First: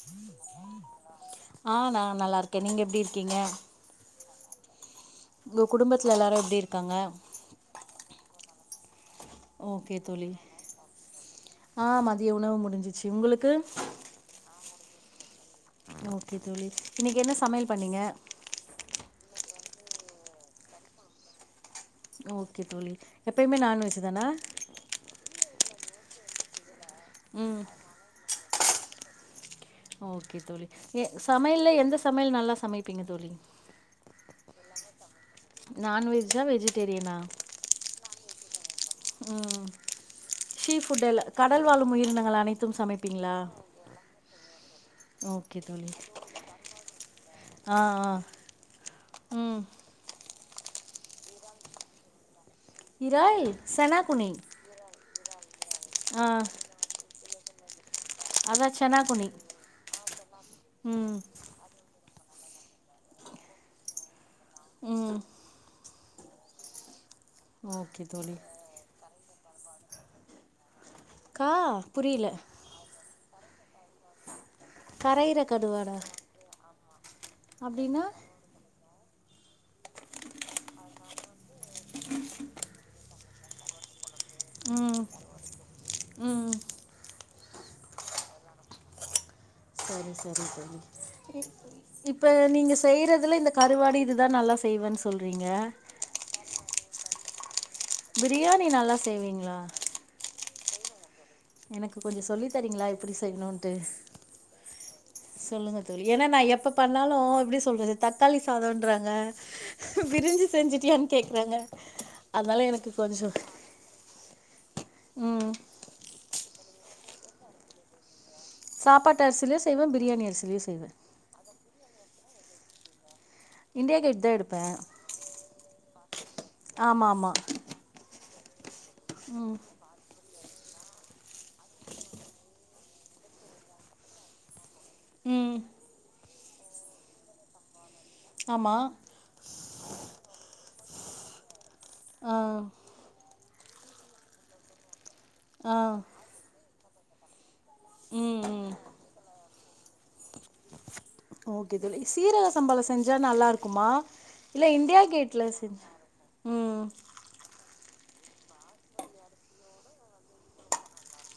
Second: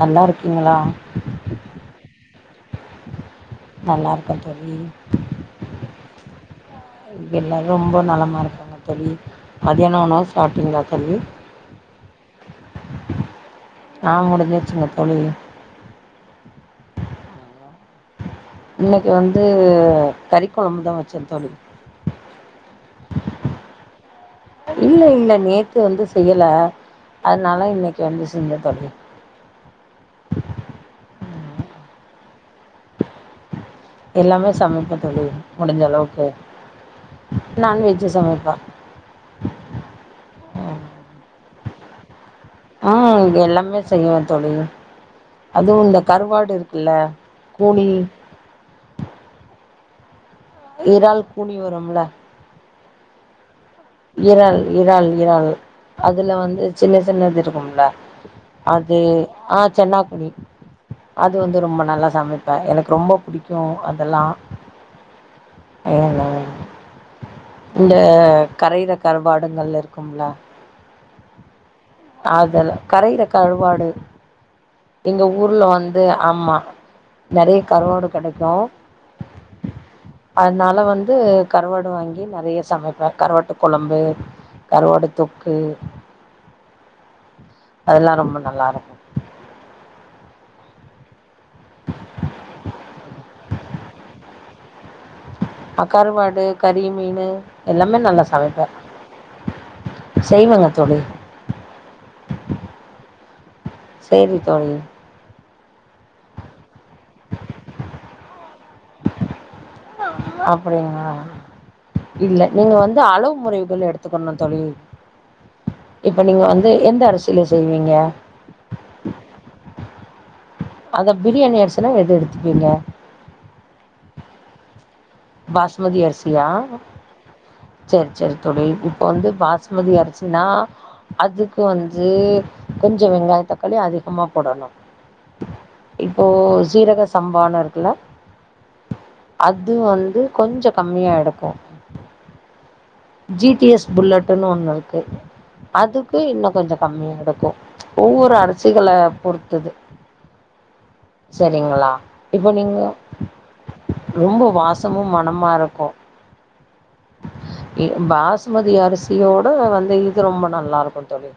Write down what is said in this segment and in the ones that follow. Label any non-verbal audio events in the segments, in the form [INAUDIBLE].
நல்லா இருக்கீங்களா ஆ நா நல்லா இருக்கே நீங்க எப்படி இருக்கீங்க நல்லாருக்கோ தோழி உங்க குடும்பத்துல எல்லாரும் எப்படி இருக்காங்க எல்லாரும் ரொம்ப [UNINTELLIGIBLE] தோழி ஓகே மதியானம் உணவு தோலி சாப்பிட்டீங்களா தோழி ஆ மதிய உணவு முடிஞ்சிச்சு உங்களுக்கு நான் முடிஞ்சிருச்சுங்க தோழி ஓகே தோழி இன்னிக்கு என்ன சமையல் பண்ணீங்க இன்னைக்கு வந்து கறி கொழம்புதான் வெச்சன் தோழி [UNINTELLIGIBLE] தனா இல்ல இல்ல நேத்து வந்து செய்யல ம் அதனால இன்னைக்கு வந்து சென் தோழி ஓகே தோழி சமையல்ல எந்த சமையல் நல்லா சமைப்பீங்க தோழி எல்லாமே சமைப்ப தோழி முடிஞ்சளவுக்கு நான்வெஜ்ஜா வெஜிடேரியனா ஓகே நான்வெஜ் சம [UNINTELLIGIBLE] ம் சீ ஃபுட எல்லா கடல் வாழும் உயிரினங்கள ஆ எல்லாமே செய்வ தோழி ஓகே அதுவு தோழி இந்த கருவாடு இருக்குல்ல ஆ கூலி ஆ ம் இறால் கூனி வரும்ல இரால் இறால் இறால் இறால் ஆ அதுல வந்து சின்ன சின்னது இரு கும்ல அதா அது செனாகுனி ஆ சென்னாக்குன்னி ம் அது வந்து ரொம்ப நல்லா சமைப்ப எனக்கு ரொம்ப புடிக்கு அதெல்லா ம் [UNINTELLIGIBLE] இந்த ஓகே தோழி கரையிற கருவாடுங்கள் இருக்கும்ல கா புரியல அதெல்லா கரையில கர்வாடு எங்க கரையிற ஊர்ல கடுவாடா வந்து அமா நறைய அப்டின்னா கருவோடு கடைக்கு அதனால வந்து கருவாடு வாங்கி நெறைய சமைப்ப கருவா ட்டு கொழம்பு ம் கருவாடு தொக்கு ம் அதல்லா ரொம்ப நல்லாருக்கு சரி சரி ச இப்ப நீங்க செய்றதுல இந்த கருவாடு இதுதா நல்லா செய்வனு அ கருவாடு கறி மீனு எல்லாமே நல்ல பிரியாணி சமைப்ப நல்லா செய்வீங்களா செய்வங்க தோழி எனக்கு கொஞ்சோ சொல்லி தரீங்களா எப்டி செய்யணுட்டு சேரி தோழி சொல்லுங்க தோழி ஏனா நா எப்ப பண்ணாலு எப்டி சொல்றது தக்காளி சாதோன்றாங்க பிரிஞ்சு அப்டிங்களா செஞ்சுட்டியான்னு கேக்குறாங்க இல்ல அதனால நீங்க எனக்கு வந்து கொஞ்சோ அளவு முறைவுகள் எடுத்துக்கணு தோழி ம் இப்ப நீங்க வந்து எந்த அரிசில செய்வீங்க சாப்பாட்டு அரிசிலயு செய்வே பிரியாணி அரிசி அதா பிரியாணி அரிசி சினா எது எடுத்துப்பீங்க இண்டியா கேட் தா எடுப்பே பாஸ்மதி அரிச் சியா ஆமா ஆமா சர் சர் தோழி இப்போ வந்து ம் பாஸ்மதி அரிசினா அதுக்கு வந்து கொஞ்சொ வெங்காயொ தக்காளி அதிகமா போடணு ம் போ சீரக சம்பானு இருக்குல ஆமா அது வந் து கொஞ்சோ கம்மியா எடுக்கு ஆ ஜி டி எஸ் புல்லட்டுனு ஒன்னு இருக்கு ஆ அதுக்கு இன்னு கொஞ்சோ கம்மியா எடுக்கு ஒவ்வொரு ம் ம் அரிசிகள பொறுத்தது ஓகே சரிங்களா தோழி சீரக இப்போ நீங்க சம்பால செஞ்சா நல்லா இருக்குமா ரொம்ப இல்ல இ ண்டியா வாசமும் கேட்ல மணமா செஞ்சு ம் க பாஸ்மதி அரிசியோட வந்து இது ரொம்ப நல்லா இருக்கு தோழி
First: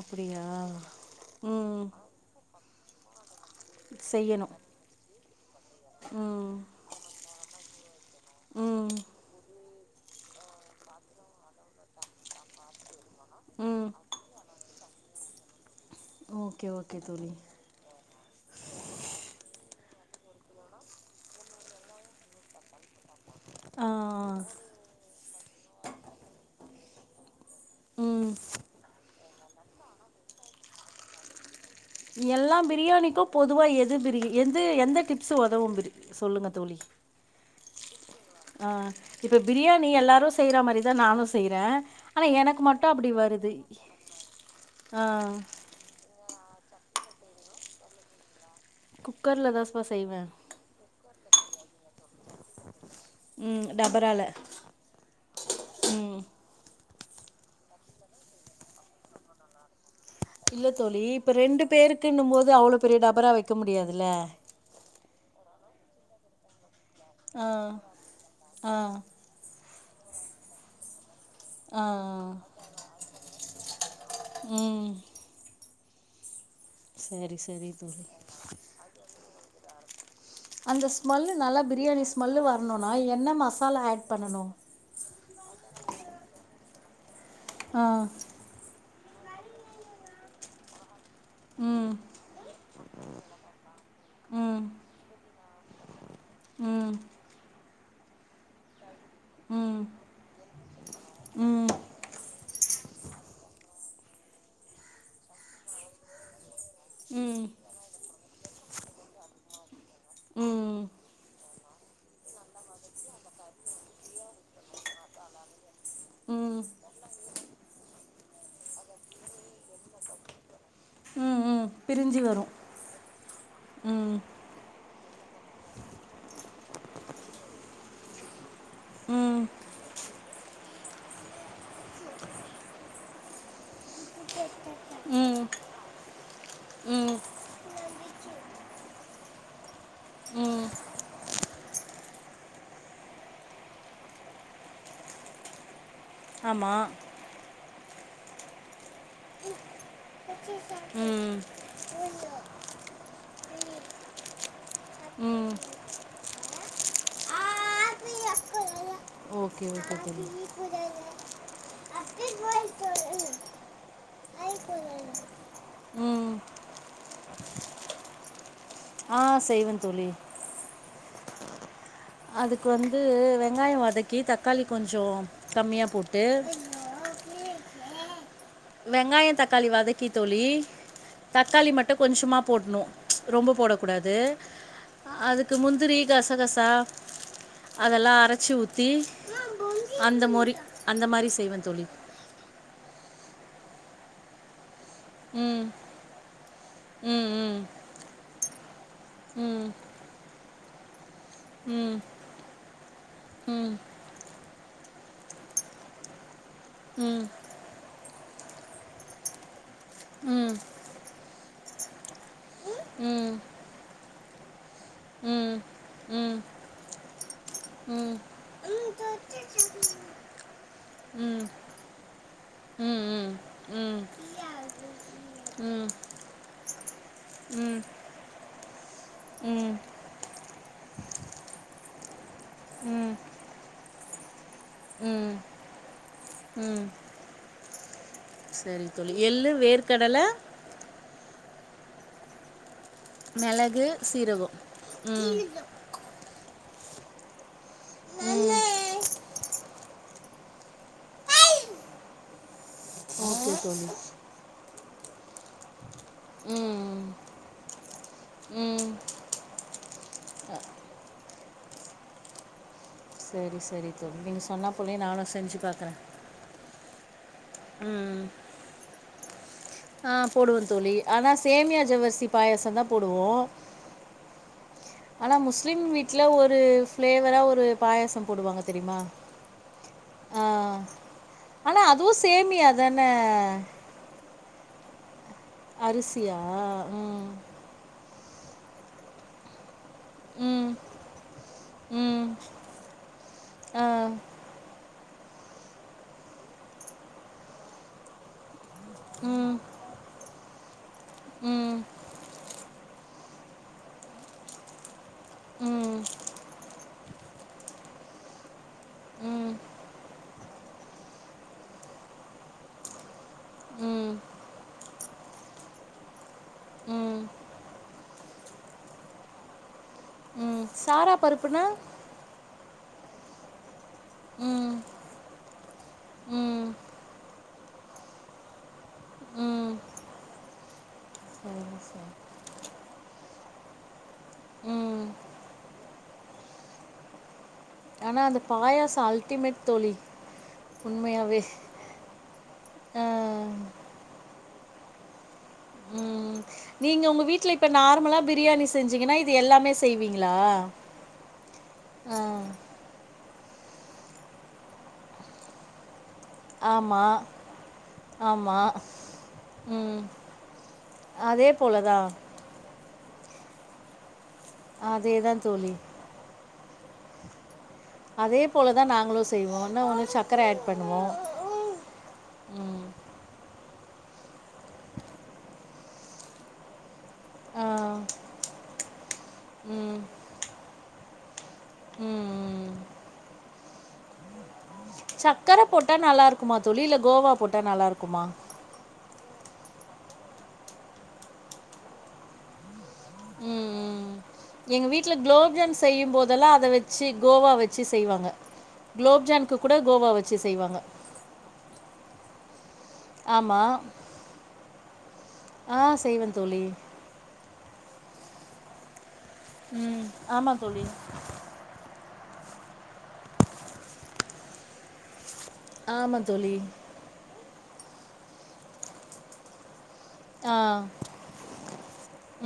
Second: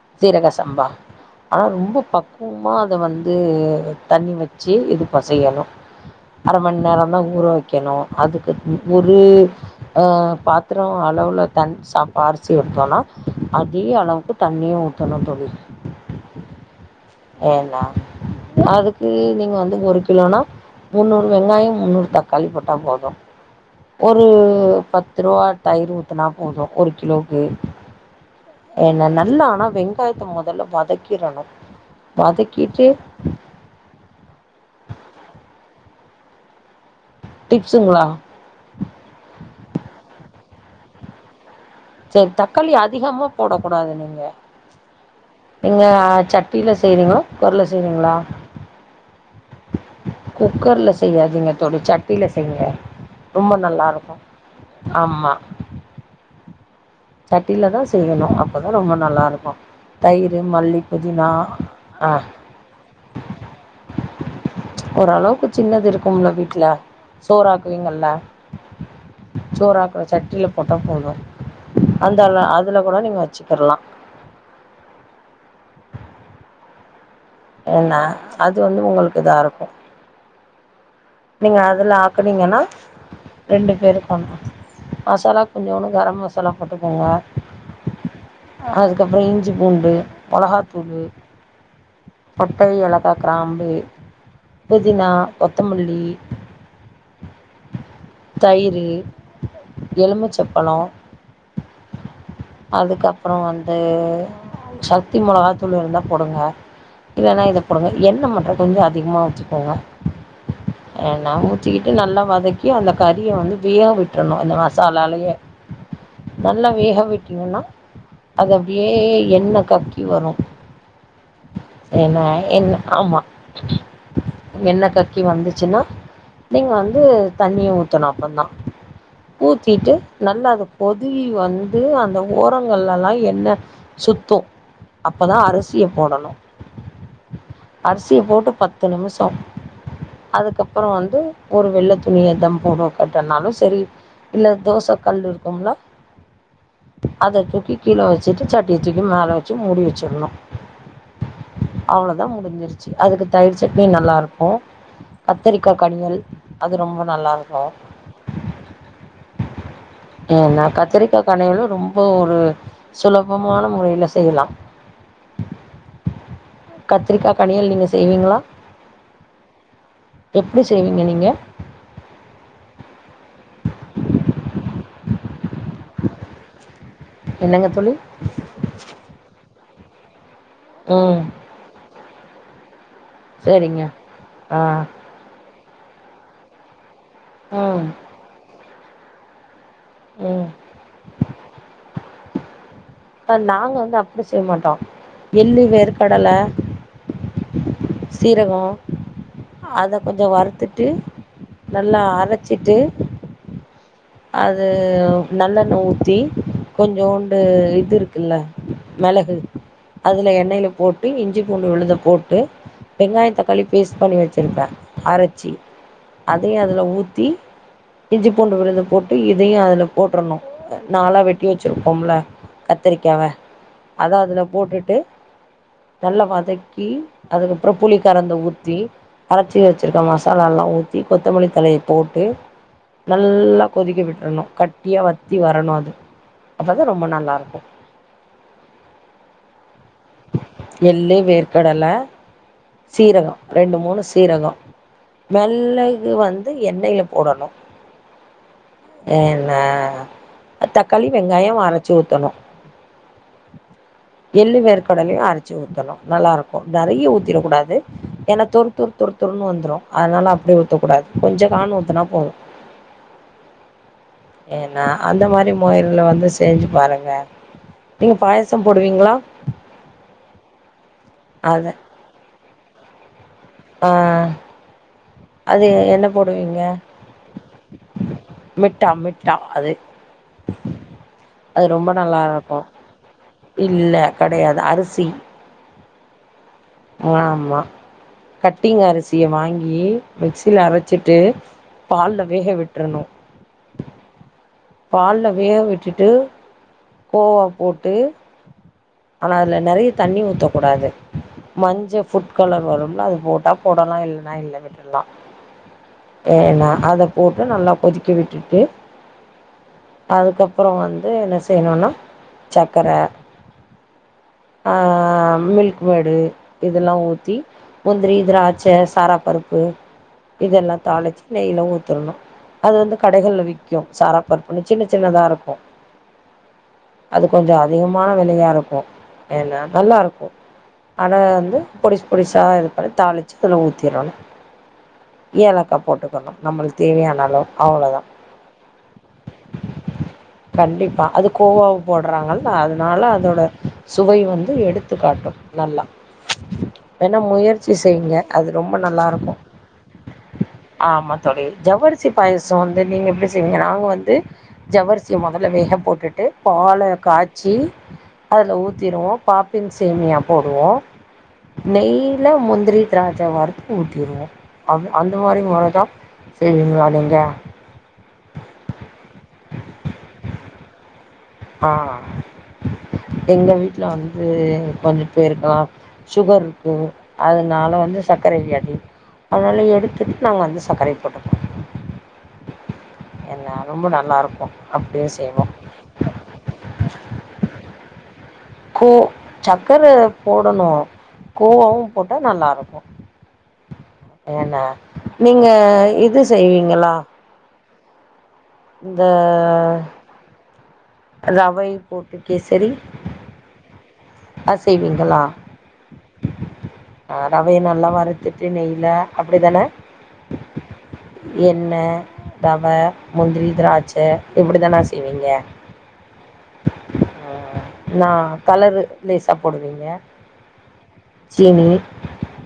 அப்டியா சீரக சம்பா ஆனா ம் ரொம்ப பக்குவொ மாதவன் இது தண்ணி செய்யணு வச்சு இது ப செய்யணு ம் அர மணி நேரந்தா ஊற வக் கணு அதுக்கு ம் ஒரு ஆ பாத்ரோ அளவுல தன் சாப் அரிசி ஊத்தனோ அதிக ம் அளவுக்கு தண்ணி ஊத் தணு தோழி ஓகே ஓகே தோழி ஏனா அதுக்கு நீங்க வந்து ஒரு கிலோனா முன்னூறு வெங்காய முன்னூறு தக் காலி போட்டா போதொ ஆ ஒரு பத்து ரூவா தயிர் ஊத்துனா போது ஒரு கிலோ ம் ம் என்ன நல்லா ஆனா வெங்காயத்த மொதல்ல வதக்கிரனு எல்லா பிரியாணிக்கு பொதுவா எது பிரி எது எந்த டிப்ஸ்ஸு ஒதவு பிரி சொல்லுங்க தோழி டிப்ஸுங்ளா ஆஹ் இப்ப பிரியாணி எல்லாரு செய்ற மாரிதா நானு செய்றே ஆனா செரி எனக்கு தக்காளி மட்டு அப்டி அதிகமா வருது போடக்கூடாது நீங்க ஆ நீங்க சட் ட்டீல செய்வீங்களா குக்கர்ல செய்வீங்களா குக்கர்ல தாஸ்ப்பா செய்வே செய்யாதீங்க தொழி சட்டியில செய்ங்க ரொம்ப ம் நல்லாருக்கு டபரால ஆமா ம் சட்டில தா செய்யணு அப்பதா ரொம்ப நல்லாருக்கு இல்ல தோழி இப்ப ரெண்டு ஆ பேருக்குன்னும்போது அவ்வளோ பெரிய டபரா வைக்க முடியாதுல்ல ஓரளவுக்கு சின்னது இருக்கும்ல வீட்ல ஆ சோறாக்குவிங்கல்ல ஆ சோறாக் ஒ சட்டில போட்டா போது ஆ அந்தால அதுல கூட நீங்க வ ச்சுக்கிட்லா உம் சரி ஏன்னா தோழி அது வந்து உங்களுக் இதாருக்கு இந்தச் ஸ்மெல்லு நல்லா பிரியாணி ஸ்மெல்லு வரணுனா என்ன ரெண்டு மசாலா ஆட் பேருக்கும் பண்ணணு மசாலா கொஞ்சோனு கரம் மசாலா போட்டுக்கோங்க ஆஹ் அதுக்கப்பற இஞ்சி பூண்டு மொளகாத்தூளு ம் பட்டை ஏலக்கா கிராம்பு ம் புதினா கொத்தமல் இ ம் தயிரு ம் எலும்மிச்சப்பழொ ம் அதுக்கப்ரோ வந்து சக்தி மிளகா தூள் இருந்தா போடுங்க இல்னா ம் இத போடுங்க என்ன மட் கொஞ்சொ அதிகமா வச்சிக்கோங்க என்ன உ வச்சிக்கிட்டு நல்லா வதக்கி அந்த கறியை வந்து விய விட்டறணு அந்த மசாலாலயே ம் நல்லா வேகவிட்டிங்கண்ணா அத அப்டியே எண்ண கக்கி வரோ ம் ம் என்ன பிரிஞ்சு வரு என்ன ஆமா ம் என்ன கக் கக்கி வந்துச்சுன்னா நீங்க வந்து தண்ணிய ஊத்தணொ அப்ப தா ம் ஊத்திட்டு நல்லா அத பொதுவி வந்து அந்த ஓரங்கள்லல்லா என்ன சுத்து ம் அப்பதா ம் அரசிய போடணு அரிசிய போட்டு பத்து நிமிஷொம் ம் அதுக்கப்புறோ வந்து ஒரு வெள்ள துணில தம் போட கட்டனாலு சரி இல்ல தோச கல் இருக்கும்லா ஆமா அததூக்கி கீழ வச்சிட்டு சட்டிய தூக்கி மேலே வச்சி மூடி வச்சிரனு ம் அவ்ளதா முடிஞ்சிருச்சி அதுக்கு தயிர் சட்னி நல்லாருக்கோ ம் கத்திரிக்கா கனியள் அது ரொம்ப நல்லா இருக்கொ ஓகே ஓகே தோழி ஏன கத்திரிக்கா கனியளு ரொம் இப்ப ஒரு சுலபமான முறையில செய்யலா ம் கத்திரிக்கா கனியல் நீங்க செய்வீங்களா ஆஹ் செய்வன் தோழி ங்க அதுக்கு வந்து வெங்காயோ வதக்கி தக்காளி கொஞ்சோ கம்மியா போட்டு என்னங்க தோழி வெங்காயோ தக்காளி வாதக் தோழி ம் தக்காளி மட்டோ கொஞ்சமா போட்ணோ ச்சு ரொம்ப போட சரிங்க கூடாது ஆ அதுக் த்து முந்திர கச கசா ம் அதெல்லா அரைச்சு ஊத் தி அந்த ம் மொரி அந்த மாரி செய்வ தோழி பா நாங்க வந்து அப்டி செய் மாட்டோ எள்ளு ம் வேர்கடல ம் ம் சீரகோ ம் அத கொஞ்சோ வறுத்துட்டு ம் நல்லா அரைச்சிட்டு அது நல்லெண்ண ஊத்தி ம் கொஞ்சோண்டு இது இருக்குல்ல மிளகு அதுல ம் ம் எண்ணெயில போட்டு இஞ்சி பூண்டு விழுத போட்டு ம் வெங்காய ம் தக்காளி பேஸ்ட் பண்ணி வச்சிருப்பேன் அரைச்சி அதையும் அதுல ஊத்தி ம் இஞ்சி பூண்டு விழுத போட்டு இதையும் அதில் போட்டுடணும் நாலா ம் ம் வெட்டி வச்சுருக்கோம்ல ம் கத்திரிக்காவை ம் ம் அதை அதில் போட்டுட்டு ம் நல்லா வதக்கி அதுக்கப்புறோ புளி கரந்த ஊத்தி அரைச்சி ம் ம் வச்சுருக்க மசாலல்லா ஊத்தி கொத்தமல்லி தலையை போட்டு நல்லா கொதிக்கி விட்டுணும் கட்டியா ம் வத்தி வரணும் அது அப்பதான் ரொம்ப நல்லா இருக்கும் செரி தோழி எள்ளு வேற்க எள்ளு வேர் கடல்ல சீரகம் ரெண்டு மூணு சீரகம் ம் மெல்ளகு வந்து வந்து எண்ணெயில போடணும் ம் எண்ண தக்காளி வெங்காயம் அரைச்சு ஊத்தணும் [UNINTELLIGIBLE] தோழி கடலையும் அரைச்சு ஊத்தணும் நல்லா இருக்கும் ம் நெறைய ஊத் த்திடக்கூடாது ஏன்னா தொரு ம் துரு துருன்னு வந்துரும் அதனால அப்படி ஊத்தக்கூடாது கொஞ்சம் காணு ஊத்துனா போதும் செரி செரி தோழி நீங்க சொன்னப்போலையே நானும் செஞ்சு பாக்குறேன் வரங்க நீங்க பாயசம் போடுவீங்களா ஆஹ் போடுவேன் தோழி ஆனா சேமியா ஜவ்வர்சி பாயசம் தான் போடுவோம் ஆஹ் ஆனா முஸ்லிம் வீட்டுல ஒரு ப்பிளேவரா ஒரு பாயசம் போடுவாங்க மிட்டா தெரியுமா மிட்டா அது ஆஹ் அது ஆனா ரொம்ப அதுவும் சேமியா தான கிடையாது அரிசி அரிசியா ம் ஆமா கட்டிங் அரிசிய வாங்கி மிக்சில ம் அரைச்சிட்டு பால்ல ம் வேக விட்டுரணும் ஆ பால்ல வேக விட்டுட்டு கோவா போட்டு ஆனா ம் அதுல நெறைய தண்ணி ஊத்த கூடாது ம் மஞ்ச ஃபுட் கலர் வரும்ல அது போட்டா போடலாம் இல்லைன்னா இல்லை விட்டல்லாம் ம் ஏன்னா அதை போட்டு நல்லா கொதிக்கி விட்டுட்டு ம் அதுக்கப்புறம் வந்து என்ன செய்யணும்னா சக்கரை ம் ஆ மில்க் மேடு இதெல்லாம் ம் ஊத்தி முந்திரி திராட்சை சாராப்பருப்பு ம் இதெல்லாம் சாரா தாளிச்சு நெய்யில பருப்புனா ஊத்துரணும் அது வந்து கடைகள்ல விற்கும் சாராப்பருப்பு ஒன்று ம் சின்ன சின்னதாக இருக்கும் ம் அது கொஞ்சம் அதிகமான விலையா இருக்கும் ஏன்ன ம் நல்லாருக்கும் ஆனா வந்து பொடிசு பொடிசாக இது பண்ணி தாளிச்சு அதில் ஊற்றிடணும் ம் ஏலக்காய் போட்டுக்கணும் நம்மளுக்கு தேவையான அளவு ஆனா அந்த பாயச அல் கண்டிப்பா அது கோவாவ போடுறாங்கா அதனால ஆ அதோட சுவை வந்து எடுத்து காட்டும் நல்லா ம் நீங்க ஏன்னா உங்க வீட்ல இப்ப முயற்சி செய்யுங்க நார்மலா அது பிரியாணி ரொம்ப நல்லா செஞ்சீங்கன்னா இது இருக்கும் எல்லாமே செய்வீங்களா? ஆமா தோழி ஜவ்வரிசி ஆ பாயசம் வந்து நீங்க எப்படி [UNINTELLIGIBLE] ஆமா வந்து ஜவ்வரிசியை முதல்ல வேக போட்டுட்டு பாலை ஆமா காய்ச்சி அதில ஆமா. ஊத்திருவோம் பாப்பின் ம். சேமியா போடுவோம் அதே போல தான். நெய்ல முந்திரி திராட்சி இத வரத்து ஊட்டிடுவோம் ஆ அந்த அதே தான் மாரி தோழி. மரதான் செய்வீங்கள நீங்க அதே போலதான் நாங்களும் செய்வோம் ஆன்னா ஒண்ணும் சர்க்கரை ஆட் பண்ணுவோம் ம். வீல வந்து கொஞ்சம் போய இருக்கலாம் சுகர் இருக்கு ஆ. அதனால வந்து சர்க்கரை வியாதீ அதனால ம். எடுத்துட்டு நாங்க வந்து சர்க்கரை போட்டுக்கோம் ம். என்ன ரொம்ப நல்லா இருக்கும் அப்படியே செய்வோம் போட்ட நல்லா இருக்குமா தோழி இல்ல கோவா போட்டா நல்லா இருக்குமா சக்கரை போடணும் கோவாவும் போட்டா நல்லா இருக்கும் ம். ம். எங்க வீட்ல குலோப்ஜன் செய்யும் போதெல்லாம் அதை செய்வீங்களா வச்சு கோவா வச்சு வச்சு செய்வாங்க இந்த குலோப்ஜான்கு கூட கோவா வச்சு செய்வாங்க ரவை போட்டுக்கே சரி ஆமா அ செய்வீங்களா ஆ செய்வேன் தோழி. ஆ ரவைய நல்லா வறுத்துட்டு நெய்ல அப்படி தானே ம். ஆமா தோழி. என்ன ரவை முந்திரி திராட்சை இப்படிதானா செய்வீங்க ஆமா தோழி நான் கலரு லேஸா போடுவீங்க ஆ சீனி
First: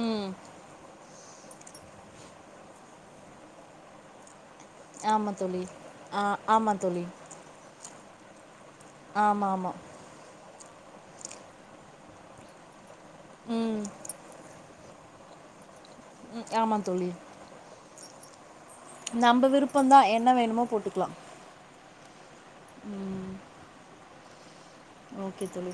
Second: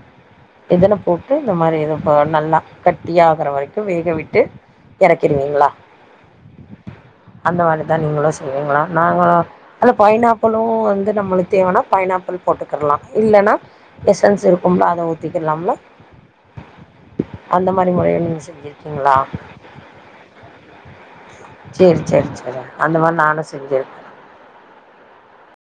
ம். எதன போட்டு இந்த மாரி இதுப்ப நல்லா கட்டியாக ஆகுற வரைக்கும் வேகவிட்டு ஆமா தோழி ஆஹ் ஆமா தோழி [UNINTELLIGIBLE] இல்லைங்களா நாங்கள ஆமா, ஆமா. அ பைனா ப்பளவும் வந்து நம்மளுக்கு தேவைானா பைனாப்பிள் போட்டுக்கிறலாம் இல்லைன்னா ம். எசன்ஸ் இருக்கும் ரொம்ப அத ஊத்திக்கிடலாம்ல உம் ஆம தோழி வச்சிருக்கீ நம்ம விருப்பம் தான் என்ன வேணுமோ போட்டுக்கலாம் செரி செரி செ அந்த மாரி நானும் செஞ்சேன் ஓகே தோழி